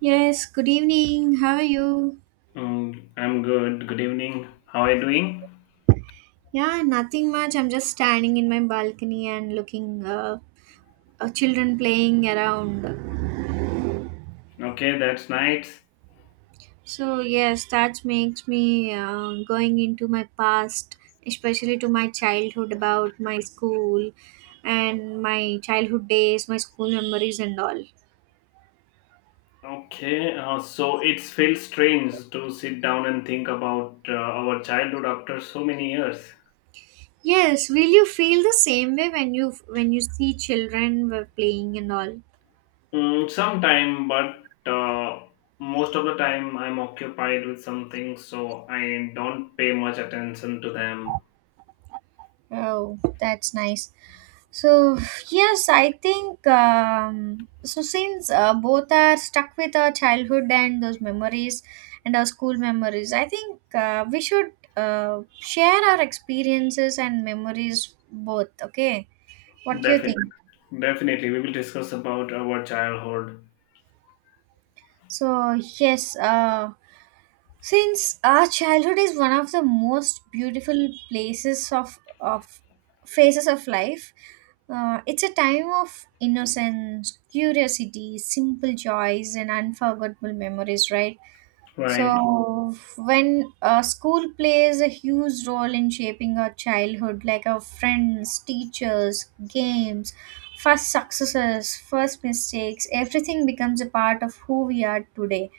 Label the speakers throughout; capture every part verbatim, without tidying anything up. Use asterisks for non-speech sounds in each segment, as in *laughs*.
Speaker 1: Yes, good evening. How are you?
Speaker 2: Um, I'm good. Good evening. How are you doing?
Speaker 1: Yeah, nothing much. I'm just standing in my balcony and looking uh, uh, children playing around.
Speaker 2: Okay, that's nice.
Speaker 1: So yes, that makes me uh, going into my past, especially to my childhood about my school and my childhood days, my school memories and all.
Speaker 2: Okay, uh, so it feels strange to sit down and think about uh, our childhood after so many years.
Speaker 1: Yes, will you feel the same way when you when you see children were playing and all?
Speaker 2: Mm, sometime, but uh, most of the time I'm occupied with something, so I don't pay much attention to them.
Speaker 1: Oh, that's nice. So, yes, I think um, so. Since uh, both are stuck with our childhood and those memories and our school memories, I think uh, we should uh, share our experiences and memories both. Okay, what do you
Speaker 2: Defi-
Speaker 1: think?
Speaker 2: definitely, we will discuss about our childhood,
Speaker 1: So, yes, uh, since our childhood is one of the most beautiful places of, of phases of life, uh, it's a time of innocence, curiosity, simple joys, and unforgettable memories, right?
Speaker 2: right?
Speaker 1: So when uh, school plays a huge role in shaping our childhood, like our friends, teachers, games, first successes, first mistakes, everything becomes a part of who we are today.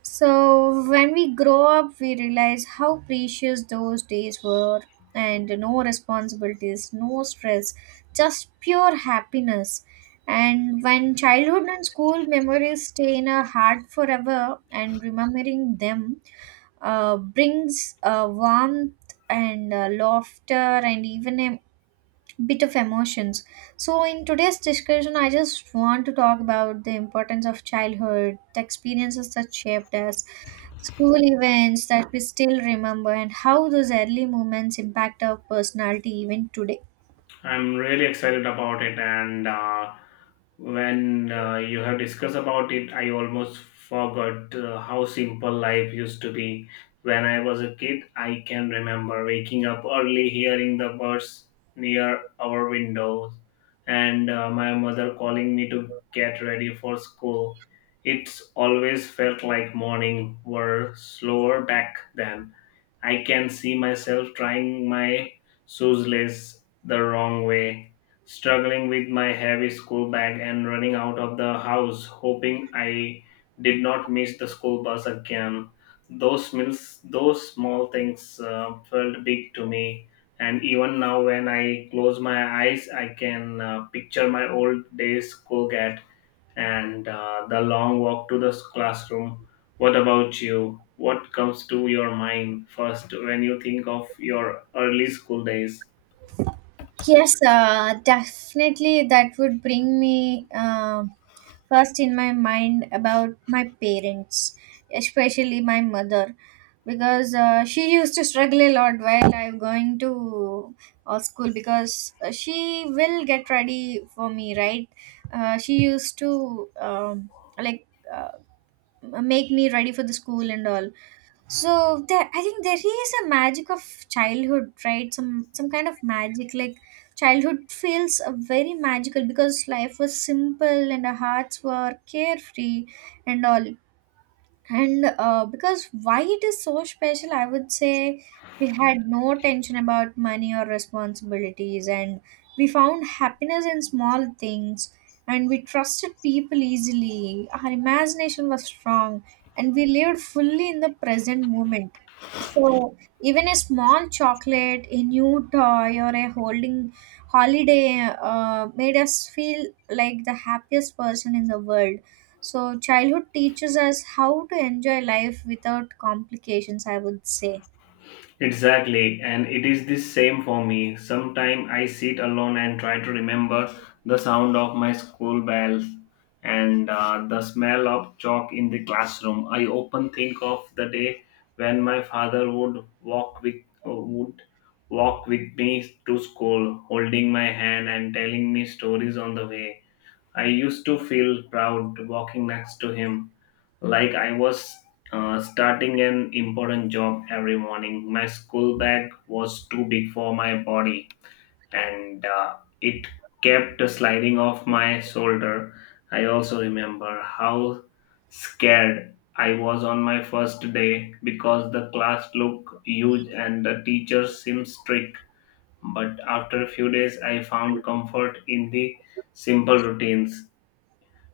Speaker 1: So, when we grow up, we realize how precious those days were, and no responsibilities, no stress, just pure happiness. And when childhood and school memories stay in our heart forever, and remembering them uh, brings uh, warmth and uh, laughter and even a bit of emotions. So, in today's discussion, I just want to talk about the importance of childhood, the experiences that shaped us, school events that we still remember, and how those early moments impact our personality even today.
Speaker 2: I'm really excited about it, and uh, when uh, you have discussed about it, I almost forgot uh, how simple life used to be. When I was a kid, I can remember waking up early, hearing the birds near our windows, and uh, my mother calling me to get ready for school. It's always felt like morning were slower back then. I can see myself trying my shoelace the wrong way, struggling with my heavy school bag and running out of the house, hoping I did not miss the school bus again. Those mills, those small things uh, felt big to me, and even now when I close my eyes, I can uh, picture my old days school get and uh, the long walk to the s- classroom. What about you? What comes to your mind first when you think of your early school days?
Speaker 1: Yes, uh, definitely. That would bring me uh, first in my mind about my parents, especially my mother, because uh, she used to struggle a lot while I'm going to uh, school because uh, she will get ready for me, right? Uh, she used to um, like uh, make me ready for the school and all. So there, I think there is a magic of childhood, right? Some some kind of magic, like childhood feels uh, very magical because life was simple and our hearts were carefree and all. And uh, because why it is so special, I would say we had no tension about money or responsibilities, and we found happiness in small things, and we trusted people easily. Our imagination was strong, and we lived fully in the present moment. So, even a small chocolate, a new toy, or a holding holiday uh, made us feel like the happiest person in the world. So, childhood teaches us how to enjoy life without complications, I would say.
Speaker 2: Exactly, and it is the same for me. Sometimes I sit alone and try to remember the sound of my school bells and uh, the smell of chalk in the classroom. I often think of the day when my father would walk with uh, would walk with me to school, holding my hand and telling me stories on the way. I used to feel proud walking next to him like I was uh, starting an important job every morning. My school bag was too big for my body and uh, it kept sliding off my shoulder. I also remember how scared I was on my first day because the class looked huge and the teacher seemed strict. But after a few days, I found comfort in the simple routines: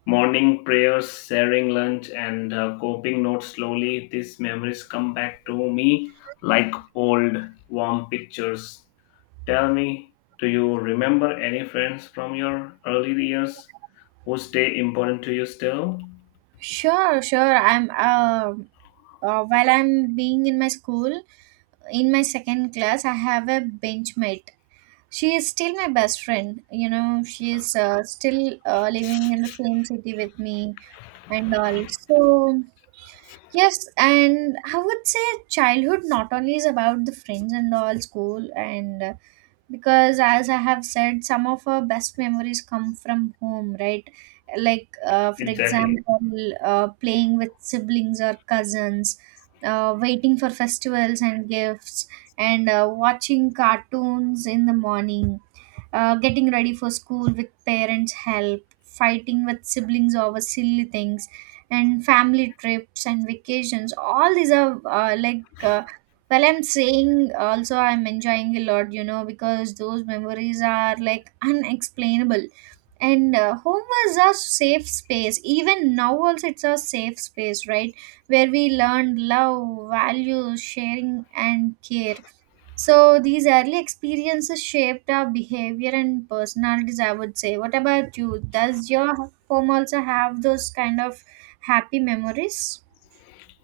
Speaker 2: morning prayers, sharing lunch, and uh, coping notes slowly. These memories come back to me like old, warm pictures. Tell me, do you remember any friends from your early years who stay important to you still?
Speaker 1: Sure, sure. I'm um uh, while I'm being in my school, in my second class, I have a benchmate. She is still my best friend. You know, she is uh, still uh, living in the same city with me and all. So yes, and I would say childhood not only is about the friends and all school and uh, because as I have said, some of our best memories come from home, right? Like uh, for
Speaker 2: Exactly.
Speaker 1: example, uh, playing with siblings or cousins, uh, waiting for festivals and gifts, and uh, watching cartoons in the morning, uh, getting ready for school with parents' help, fighting with siblings over silly things, and family trips and vacations. All these are uh, like, uh, well, I'm saying also I'm enjoying a lot, you know, because those memories are like unexplainable. And uh, home was a safe space, even now also it's a safe space, right, where we learned love, values, sharing, and care. So these early experiences shaped our behavior and personalities, I would say. What about you? Does your home also have those kind of happy memories?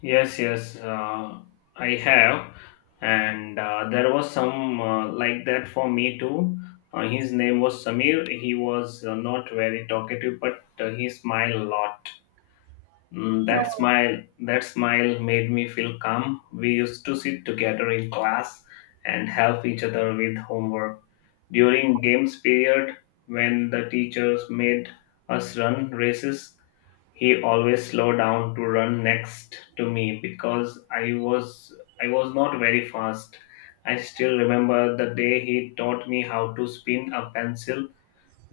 Speaker 2: Yes, yes, uh, I have, and uh, there was some uh, like that for me too. Uh, his name was Samir. He was uh, not very talkative, but uh, he smiled a lot. Mm, that smile, that smile made me feel calm. We used to sit together in class and help each other with homework. During games period, when the teachers made us run races, he always slowed down to run next to me because I was I was not very fast. I still remember the day he taught me how to spin a pencil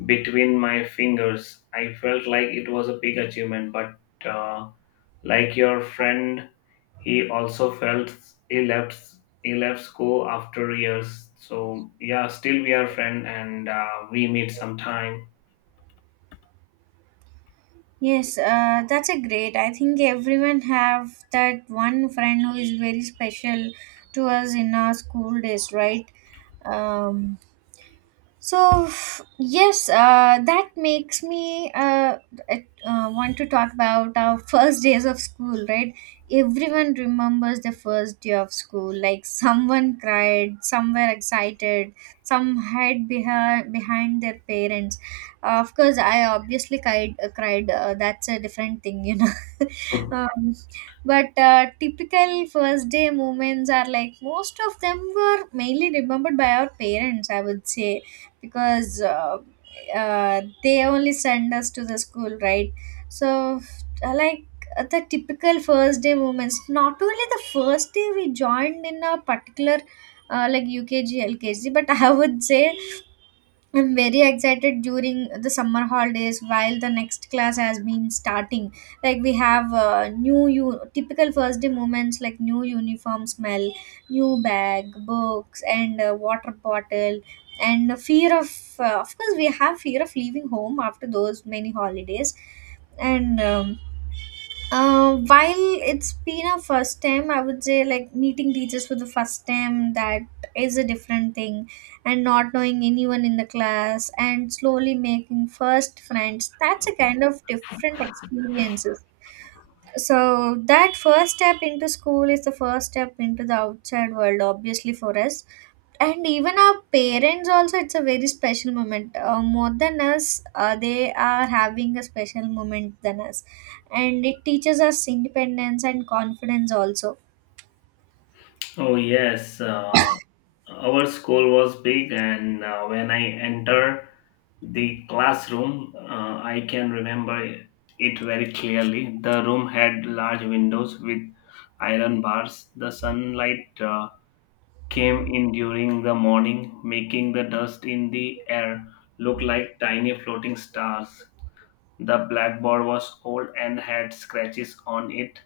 Speaker 2: between my fingers. I felt like it was a big achievement, but uh, like your friend, he also felt he left he left school after years. So yeah, still we are friend and uh, we meet sometime.
Speaker 1: Yes, uh, that's a great. I think everyone have that one friend who is very special to us in our school days, right? Um, so yes, uh, that makes me uh, uh, want to talk about our first days of school, right? Everyone remembers the first day of school. Like someone cried, some were excited, some hid behind behind their parents. Uh, of course, I obviously cried. Uh, cried. Uh, that's a different thing, you know. *laughs*
Speaker 2: Mhm.
Speaker 1: um, but uh, typical first day moments are like most of them were mainly remembered by our parents, I would say, because uh, uh, they only send us to the school, right? So uh, like uh, the typical first day moments, not only the first day we joined in a particular uh, like u k g, but *laughs* I would say I'm very excited during the summer holidays while the next class has been starting. Like we have uh, new u- typical first day moments like new uniform smell, new bag, books, and uh, water bottle, and the fear of uh, of course we have fear of leaving home after those many holidays, and. Um, uh, while it's been a first time, I would say, like meeting teachers for the first time, that is a different thing, and not knowing anyone in the class and slowly making first friends. That's a kind of different experiences. So that first step into school is the first step into the outside world, obviously, for us. And even our parents also, it's a very special moment. Uh, more than us, uh, they are having a special moment than us, and it teaches us independence and confidence also.
Speaker 2: Oh yes, uh, our school was big, and uh, when I enter the classroom, uh, I can remember it very clearly. The room had large windows with iron bars. The sunlight Uh, came in during the morning, making the dust in the air look like tiny floating stars. The blackboard was old and had scratches on it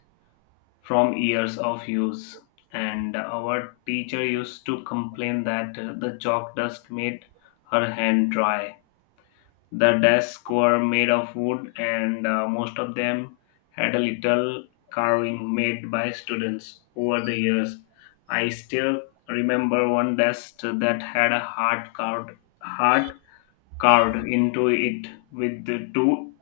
Speaker 2: from years of use, and our teacher used to complain that uh, the chalk dust made her hand dry. The desks were made of wood, and uh, most of them had a little carving made by students over the years. I still remember one desk that had a heart carved, heart carved into it with the two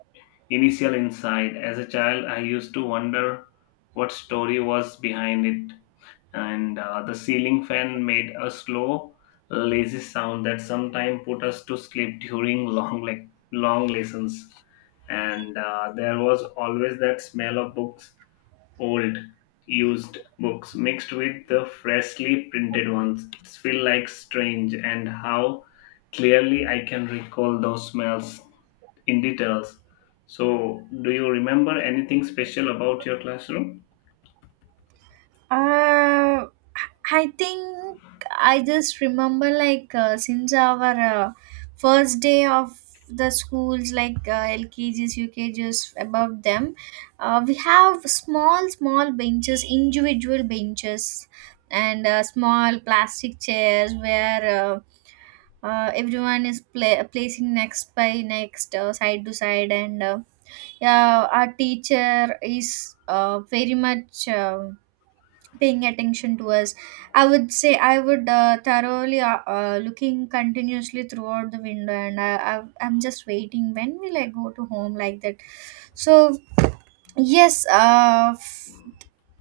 Speaker 2: initial inside. As a child, I used to wonder what story was behind it and uh, the ceiling fan made a slow, lazy sound that sometimes put us to sleep during long, like long lessons. And uh, there was always that smell of books, old, used books mixed with the freshly printed ones. It feel like strange, and how clearly I can recall those smells in details. So, do you remember anything special about your classroom?
Speaker 1: Uh, I think I just remember like uh, since our uh, first day of the schools, like uh, L K Gs, U K Gs above them, uh, we have small, small benches, individual benches, and uh, small plastic chairs where uh, uh, everyone is pla- placing next by next, uh, side to side, and uh, yeah, our teacher is uh, very much Uh, paying attention to us, I would say. I would uh, thoroughly uh, uh, looking continuously throughout the window, and I, I, I'm just waiting when will I go to home, like that. So yes, uh, f-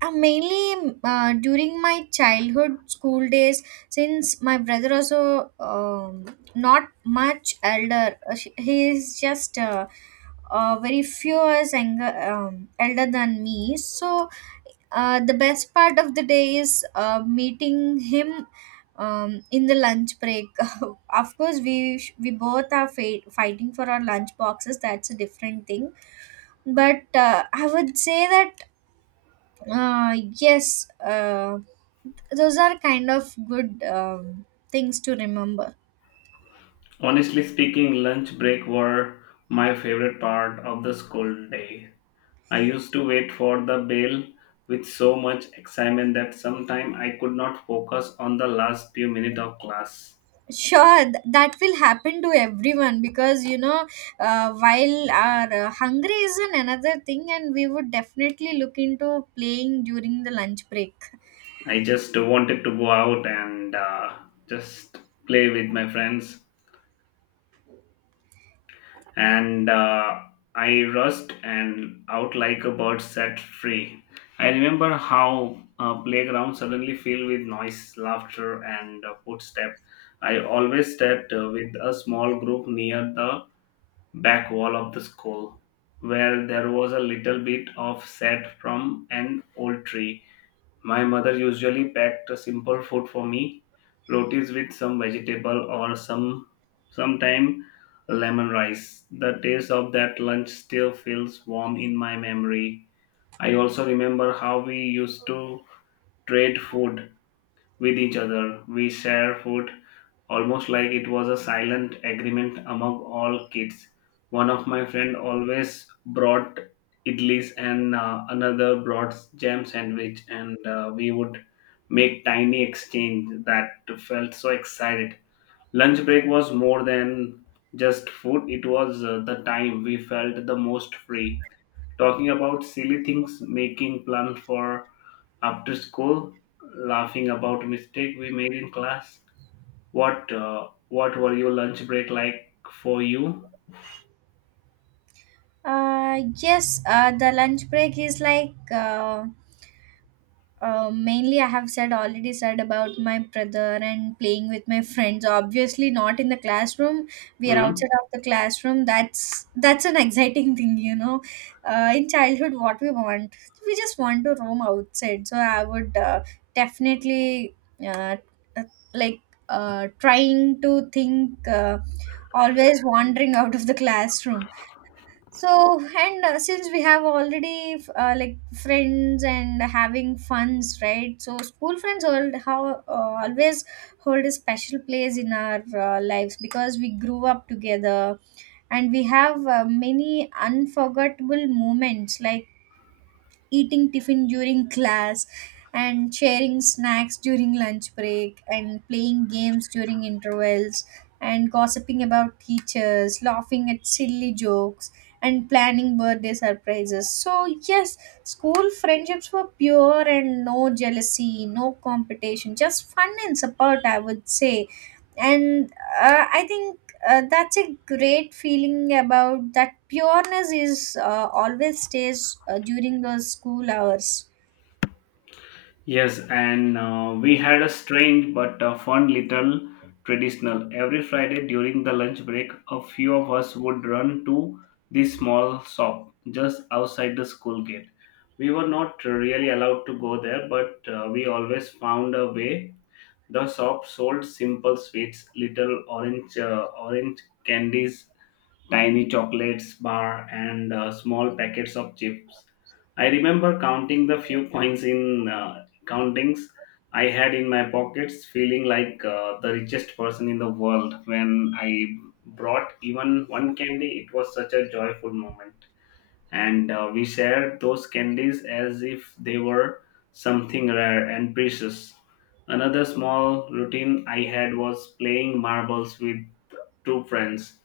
Speaker 1: uh, mainly uh, during my childhood school days, since my brother also, um, not much elder, uh, sh- he is just uh, uh, very few years younger, um, elder than me. So uh, the best part of the day is uh, meeting him, um, in the lunch break. *laughs* Of course, we sh- we both are fa- fighting for our lunch boxes. That's a different thing. But uh, I would say that uh, yes, uh, those are kind of good um, things to remember.
Speaker 2: Honestly speaking, lunch break were my favorite part of the school day. I used to wait for the bell with so much excitement that sometimes I could not focus on the last few minutes of class.
Speaker 1: Sure, th- that will happen to everyone, because you know, uh, while our uh, hungry is an another thing, and we would definitely look into playing during the lunch break.
Speaker 2: I just wanted to go out and uh, just play with my friends, and uh, I rushed and out like a bird set free. I remember how a playground suddenly filled with noise, laughter, and uh, footsteps. I always stepped uh, with a small group near the back wall of the school, where there was a little bit of shade from an old tree. My mother usually packed a simple food for me, rotis with some vegetable or some sometime lemon rice. The taste of that lunch still feels warm in my memory. I also remember how we used to trade food with each other. We share food almost like it was a silent agreement among all kids. One of my friend always brought idlis and uh, another brought jam sandwich, and uh, we would make tiny exchange that felt so excited. Lunch break was more than just food; it was uh, the time we felt the most free. Talking about silly things, making plans for after school, laughing about mistake we made in class. What uh, what were your lunch break like for you?
Speaker 1: Uh yes uh the lunch break is like uh, Uh, mainly, I have said already said about my brother and playing with my friends. Obviously, not in the classroom. We are
Speaker 2: Mhm.
Speaker 1: outside of the classroom. That's that's an *laughs* exciting thing, you know. Uh, in childhood, what we want, we just want to roam outside. So I would uh, definitely uh, uh, like uh, trying to think, uh, always wandering *laughs* out of the classroom. So, and uh, since we have already f- uh, like friends and having funs, right? So, school friends hold, how uh, always hold a special place in our uh, lives, because we grew up together and we have uh, many unforgettable moments like eating tiffin during class and sharing snacks during lunch break and playing games during intervals and gossiping about teachers, laughing at silly jokes and planning birthday surprises. So yes, school friendships were pure, and no jealousy, no competition, just fun and support, I would say. And uh, I think uh, that's a great feeling about that pureness is uh, always stays uh, during those school hours.
Speaker 2: Yes, and uh, we had a strange but uh, fun little traditional. Every Friday during the lunch break, a few of us would run to this small shop just outside the school gate. We were not really allowed to go there, but uh, we always found a way. The shop sold simple sweets, little orange uh, orange candies, tiny chocolates bar, and uh, small packets of chips. I remember counting the few coins in uh, countings I had in my pockets, feeling like uh, the richest person in the world when I brought even one candy. It was such a joyful moment and uh, we shared those candies as if they were something rare and precious. Another small routine I had was playing marbles with two friends.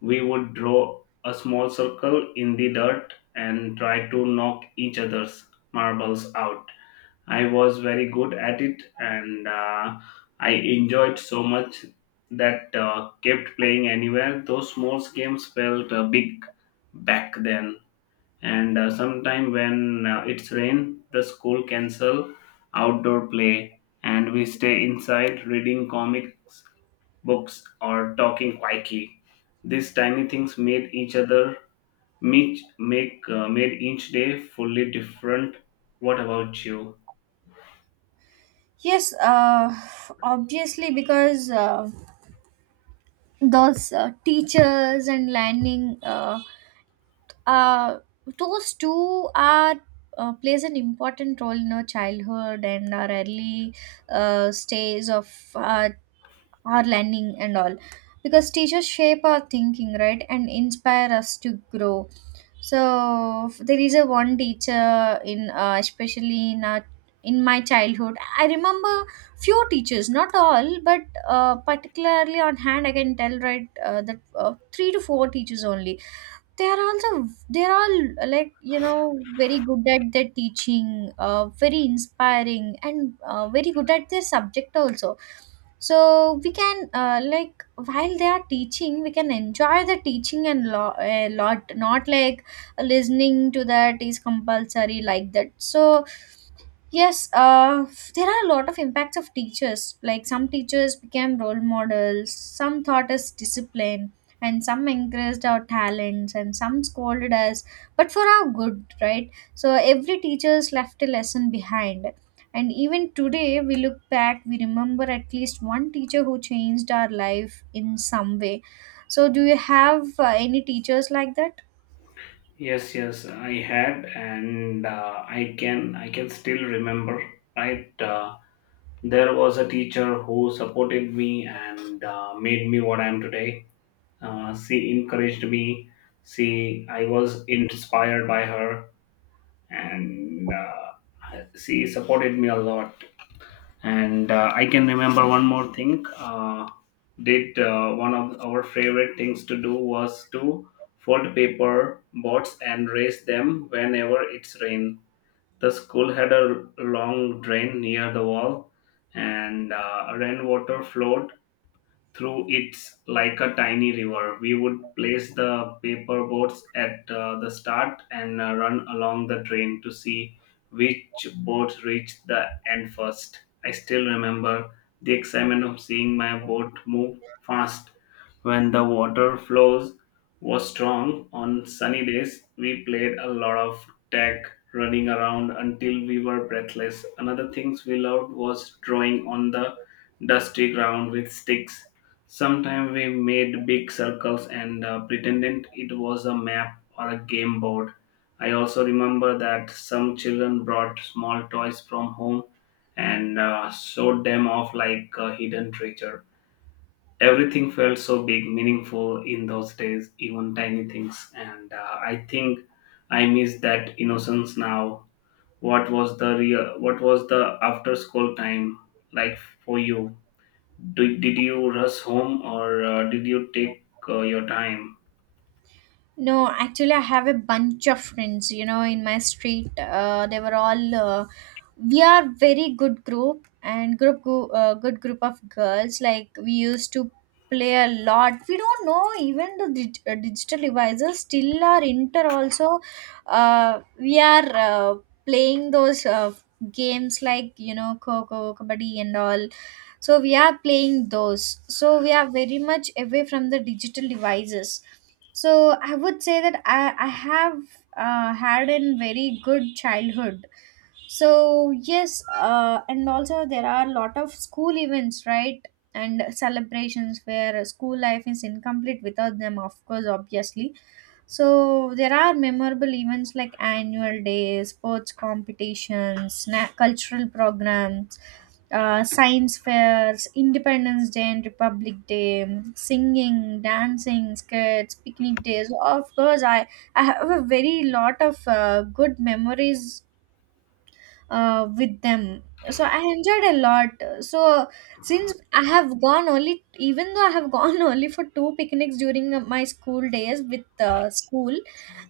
Speaker 2: We would draw a small circle in the dirt and try to knock each other's marbles out. I was very good at it and uh, I enjoyed so much that uh, kept playing anywhere. Those small games felt uh, big back then and uh, sometime when uh, it's rain the school cancel outdoor play and we stay inside reading comics books or talking quietly. These tiny things made each other make make uh, made each day fully different. What about you?
Speaker 1: Yes, uh, obviously, because uh, those uh, teachers and learning, uh, uh, those two are uh, plays an important role in our childhood and our early uh, stage of our our learning and all, because teachers shape our thinking, right, and inspire us to grow. So f- there is a one teacher in uh, especially in our, in my childhood, I remember few teachers, not all, but uh, particularly on hand I can tell, right, uh, that uh, three to four teachers only. They are also, they're all, like, you know, very good at their teaching, uh, very inspiring, and uh, very good at their subject also. So we can uh, like while they are teaching, we can enjoy the teaching and lo- a lot, not like listening to that is compulsory, like that. So yes, uh, there are a lot of impacts of teachers. Like some teachers became role models, some taught us discipline, and some encouraged our talents, and some scolded us, but for our good, right? So every teacher's left a lesson behind. And even today, we look back, we remember at least one teacher who changed our life in some way. So, do you have uh, any teachers like that?
Speaker 2: Yes, yes, I had and uh, i can i can still remember, right. Uh, there was a teacher who supported me and uh, made me what I am today. Uh, she encouraged me. She, I was inspired by her, and uh, she supported me a lot. And uh, I can remember one more thing. Uh, did uh, one of our favorite things to do was to fold paper boats and raise them whenever it's rain. The school had a long drain near the wall, and uh, rainwater flowed through it's like a tiny river. We would place the paper boats at uh, the start and uh, run along the train to see which boat reached the end first. I still remember the excitement of seeing my boat move fast when the water flows was strong. On sunny days we played a lot of tag, running around until we were breathless. Another things we loved was drawing on the dusty ground with sticks. Sometimes we made big circles and uh, pretended it was a map or a game board. I also remember that some children brought small toys from home and uh, showed them off like a hidden treasure. Everything felt so big, meaningful in those days, even tiny things. And uh, I think I miss that innocence now. What was the real? What was the after school time like for you? Did, did you rush home or uh, did you take uh, your time?
Speaker 1: No, actually, I have a bunch of friends, you know, in my street. Uh, they were all, uh, we are very good group and group, go- uh, good group of girls. Like we used to play a lot. We don't know even the dig- uh, digital devices still are inter also. Uh, we are uh, playing those uh, games like, you know, Coco, Kabaddi and all. So we are playing those. So we are very much away from the digital devices, so I would say that i, I have uh, had a very good childhood. So yes, uh, and also there are a lot of school events, right, and celebrations where school life is incomplete without them, of course, obviously. So there are memorable events like annual days, sports competitions, na- cultural programs, uh, science fairs, Independence Day and Republic Day, singing, dancing, skits, picnic days. Of course, I, I have a very lot of uh, good memories uh, with them. So I enjoyed a lot. So since I have gone only, even though I have gone *laughs* only for two picnics during my school days with uh, school,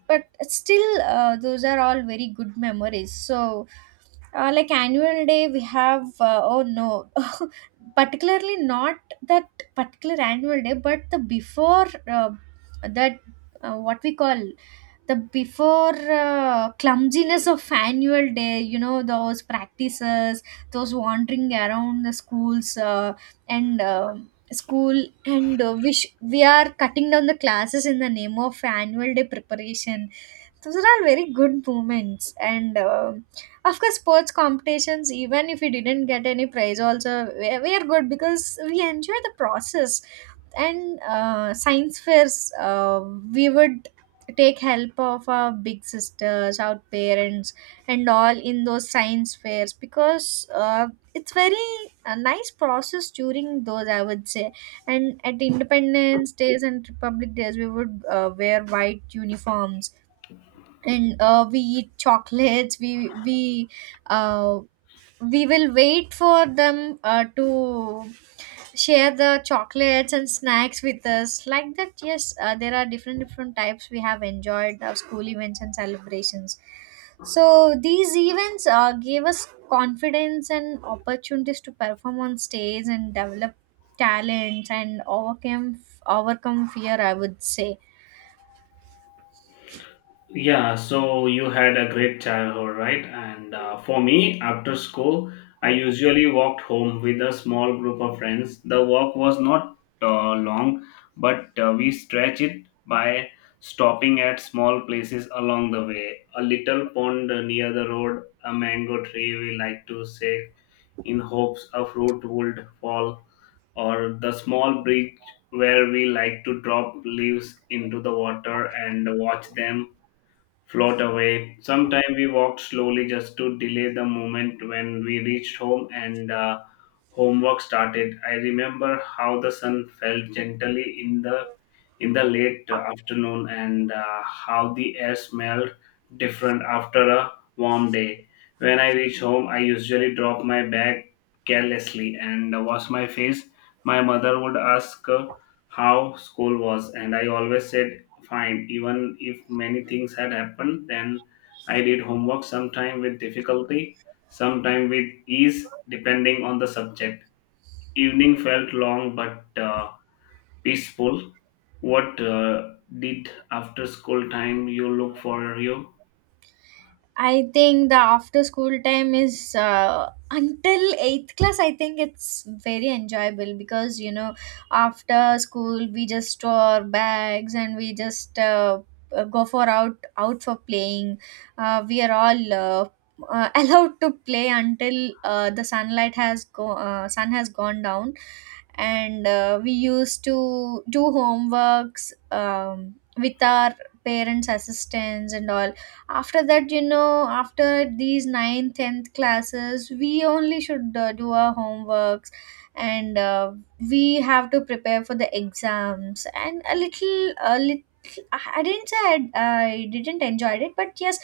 Speaker 1: but still uh, those are all very good memories. So uh, like annual day we have uh, oh no, particularly not that particular annual day, but the before uh, that, uh, what we call the before uh, clumsiness of annual day. You know those practices, those wandering around the schools uh, and. Uh, school and uh, wish we are cutting down the classes in the name of annual day preparation. So those are all very good moments. And um of course sports competitions, even if we didn't get any prize also, we we are good because we enjoy the process. And uh, science fairs, uh, we would take help of our big sisters, our parents and all in those science fairs because uh, it's very a nice process during those, I would say. And at Independence Days and Republic Days, we would uh, wear white uniforms and uh, we eat chocolates. we we uh, we will wait for them uh, to share the chocolates and snacks with us, like that. Yes, uh, there are different different types. We have enjoyed our school events and celebrations. So these events uh, gave us confidence and opportunities to perform on stage and develop talents and overcome overcome fear, I would say.
Speaker 2: Yeah, so you had a great childhood, right? And uh, for me, after school, I usually walked home with a small group of friends. The walk was not uh, long, but uh, we stretched it by stopping at small places along the way. A little pond near the road, a mango tree we like to shake in hopes a fruit would fall, or the small bridge where we like to drop leaves into the water and watch them float away. Sometimes we walked slowly just to delay the moment when we reached home and uh, homework started. I remember how the sun fell gently in the in the late afternoon and uh, how the air smelled different after a warm day. When I reach home, I usually drop my bag carelessly and wash my face. My mother would ask uh, how school was, and I always said fine, even if many things had happened. Then I did homework sometime with difficulty, sometime with ease, depending on the subject. Evening felt long, but uh, peaceful. What uh, did after school time you look for you?
Speaker 1: I think the after school time is uh, until eighth class. I think it's very enjoyable because, you know, after school we just store our bags and we just uh, uh, go for out out for playing. Uh, we are all uh, uh, *laughs* allowed to play until uh, the sunlight has go uh, sun has gone down, and uh, we used to do homeworks um, with our parents' assistance and all. After that, you know, after these ninth, tenth classes, we only should uh, do our homeworks, and uh, we have to prepare for the exams. And a little a little i I didn't say I, I didn't enjoy it, but yes,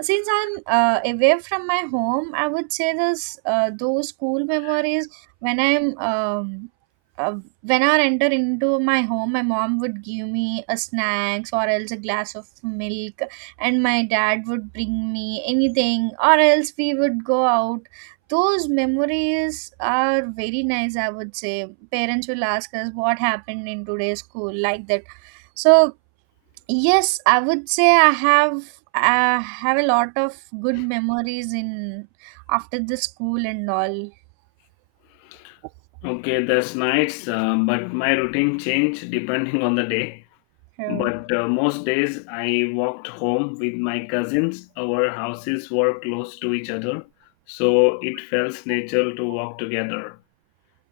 Speaker 1: since I'm uh, away from my home, I would say this, uh, those school memories, when I'm um, uh, when I enter into my home, my mom would give me a snacks or else a glass of milk, and my dad would bring me anything or else we would go out. Those memories are very nice, I would say. Parents will ask us what happened in today's school, like that. So yes, I would say i have I have a lot of good memories in after the school and all.
Speaker 2: Okay, that's nice. Uh, but my routine changed depending on the day.
Speaker 1: So,
Speaker 2: But uh, most days I walked home with my cousins. Our houses were close to each other, so it felt natural to walk together.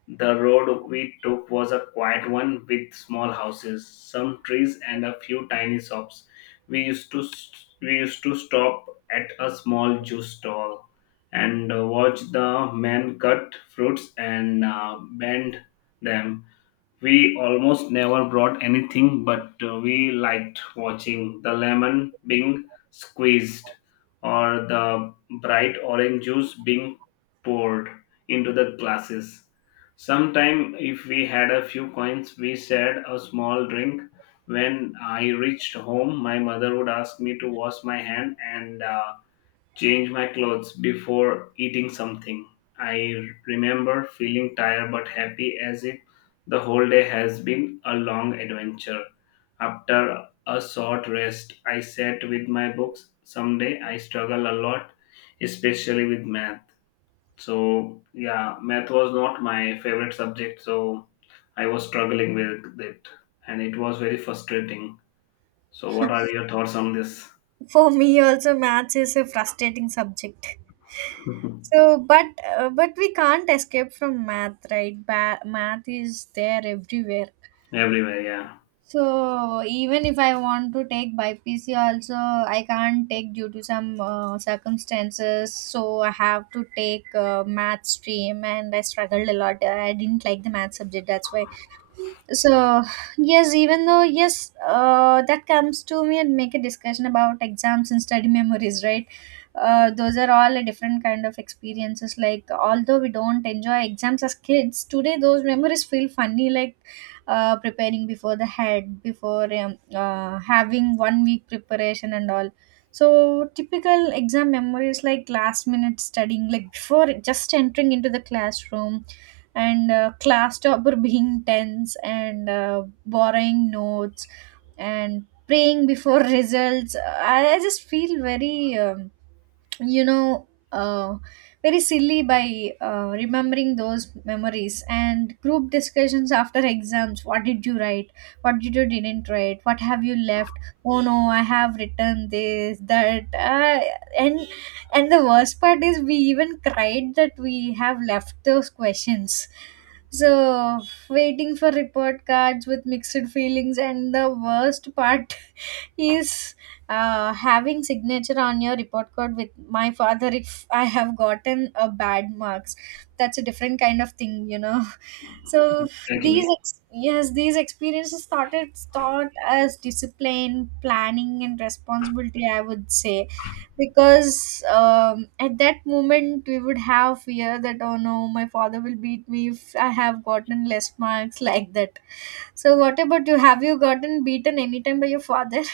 Speaker 2: The road we took was a quiet one with small houses, some trees, and a few tiny shops. We used to we used to stop at a small juice stall and uh, watch the men cut fruits and uh, bend them. We almost never brought anything, but uh, we liked watching the lemon being squeezed or the bright orange juice being poured into the glasses. Sometime, if we had a few coins, we shared a small drink. When I reached home, my mother would ask me to wash my hand and uh, change my clothes before eating something. I remember feeling tired but happy as if the whole day has been a long adventure. After a short rest, I sat with my books. Someday I struggle a lot, especially with math. So, yeah, math was not my favorite subject, so I was struggling with it and it was very frustrating. So, what are your thoughts on this?
Speaker 1: for me, also maths is a frustrating subject.
Speaker 2: *laughs*
Speaker 1: So, but uh, but we can't escape from math, right? Ba- math is there everywhere.
Speaker 2: Everywhere, yeah.
Speaker 1: So even if I want to take B P C also, I can't take, due to some uh, circumstances, so I have to take uh, math stream, and I struggled a lot. I didn't like the math subject, that's why. So yes, even though, yes, uh, that comes to me and make a discussion about exams and study memories, right? uh, those are all a different kind of experiences. Like, although we don't enjoy exams as kids, today those memories feel funny. Like, uh, preparing before the head before um, uh, having one week preparation and all. So typical exam memories like last minute studying, like before just entering into the classroom, and uh, class topper being tense, and uh, borrowing notes and praying before *laughs* results. I, I just feel very um, you know, uh, very silly by uh, remembering those memories and group discussions after exams. What did you write? What did you didn't write? What have you left? Oh no, I have written this, that, uh, and and the worst part is we even cried that we have left those questions. So waiting for report cards with mixed feelings, and the worst part is uh, having signature on your report card with my father if I have gotten a bad marks. That's a different kind of thing, you know. *laughs* So
Speaker 2: Thank
Speaker 1: these
Speaker 2: you.
Speaker 1: ex- yes, these experiences started taught as discipline, planning and responsibility, I would say, because um, at that moment we would have fear that, oh no, my father will beat me if I have gotten less marks, *laughs* like that. So what about you? Have you gotten beaten anytime by your father? *laughs*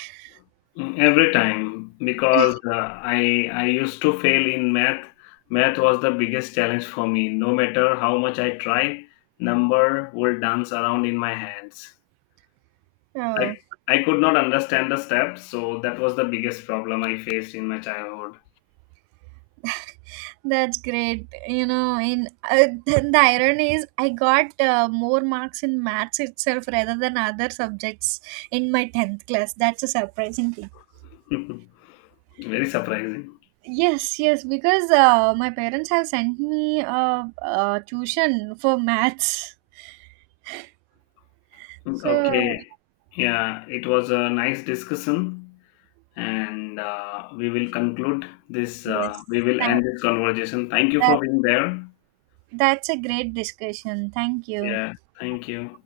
Speaker 2: Mm, every time, because uh, I I used to fail in math. Math was the biggest challenge for me. No matter how much I tried, number would dance around in my hands. I
Speaker 1: Oh,
Speaker 2: I could not understand the steps, so that was the biggest problem I faced in my childhood.
Speaker 1: that's great. You know, in uh, *laughs* the irony is I got uh, more marks in maths itself rather than other subjects in my tenth class. That's a surprising thing.
Speaker 2: *laughs* Very surprising.
Speaker 1: Yes, yes, because uh, my parents have sent me a, a tuition for maths. So,
Speaker 2: Okay, yeah, it was a nice discussion, and uh, we will conclude this.
Speaker 1: yes,
Speaker 2: Uh, we will end
Speaker 1: tha-
Speaker 2: this conversation. Thank you
Speaker 1: that,
Speaker 2: for being there.
Speaker 1: that's a great discussion. Thank you.
Speaker 2: Yeah, thank you.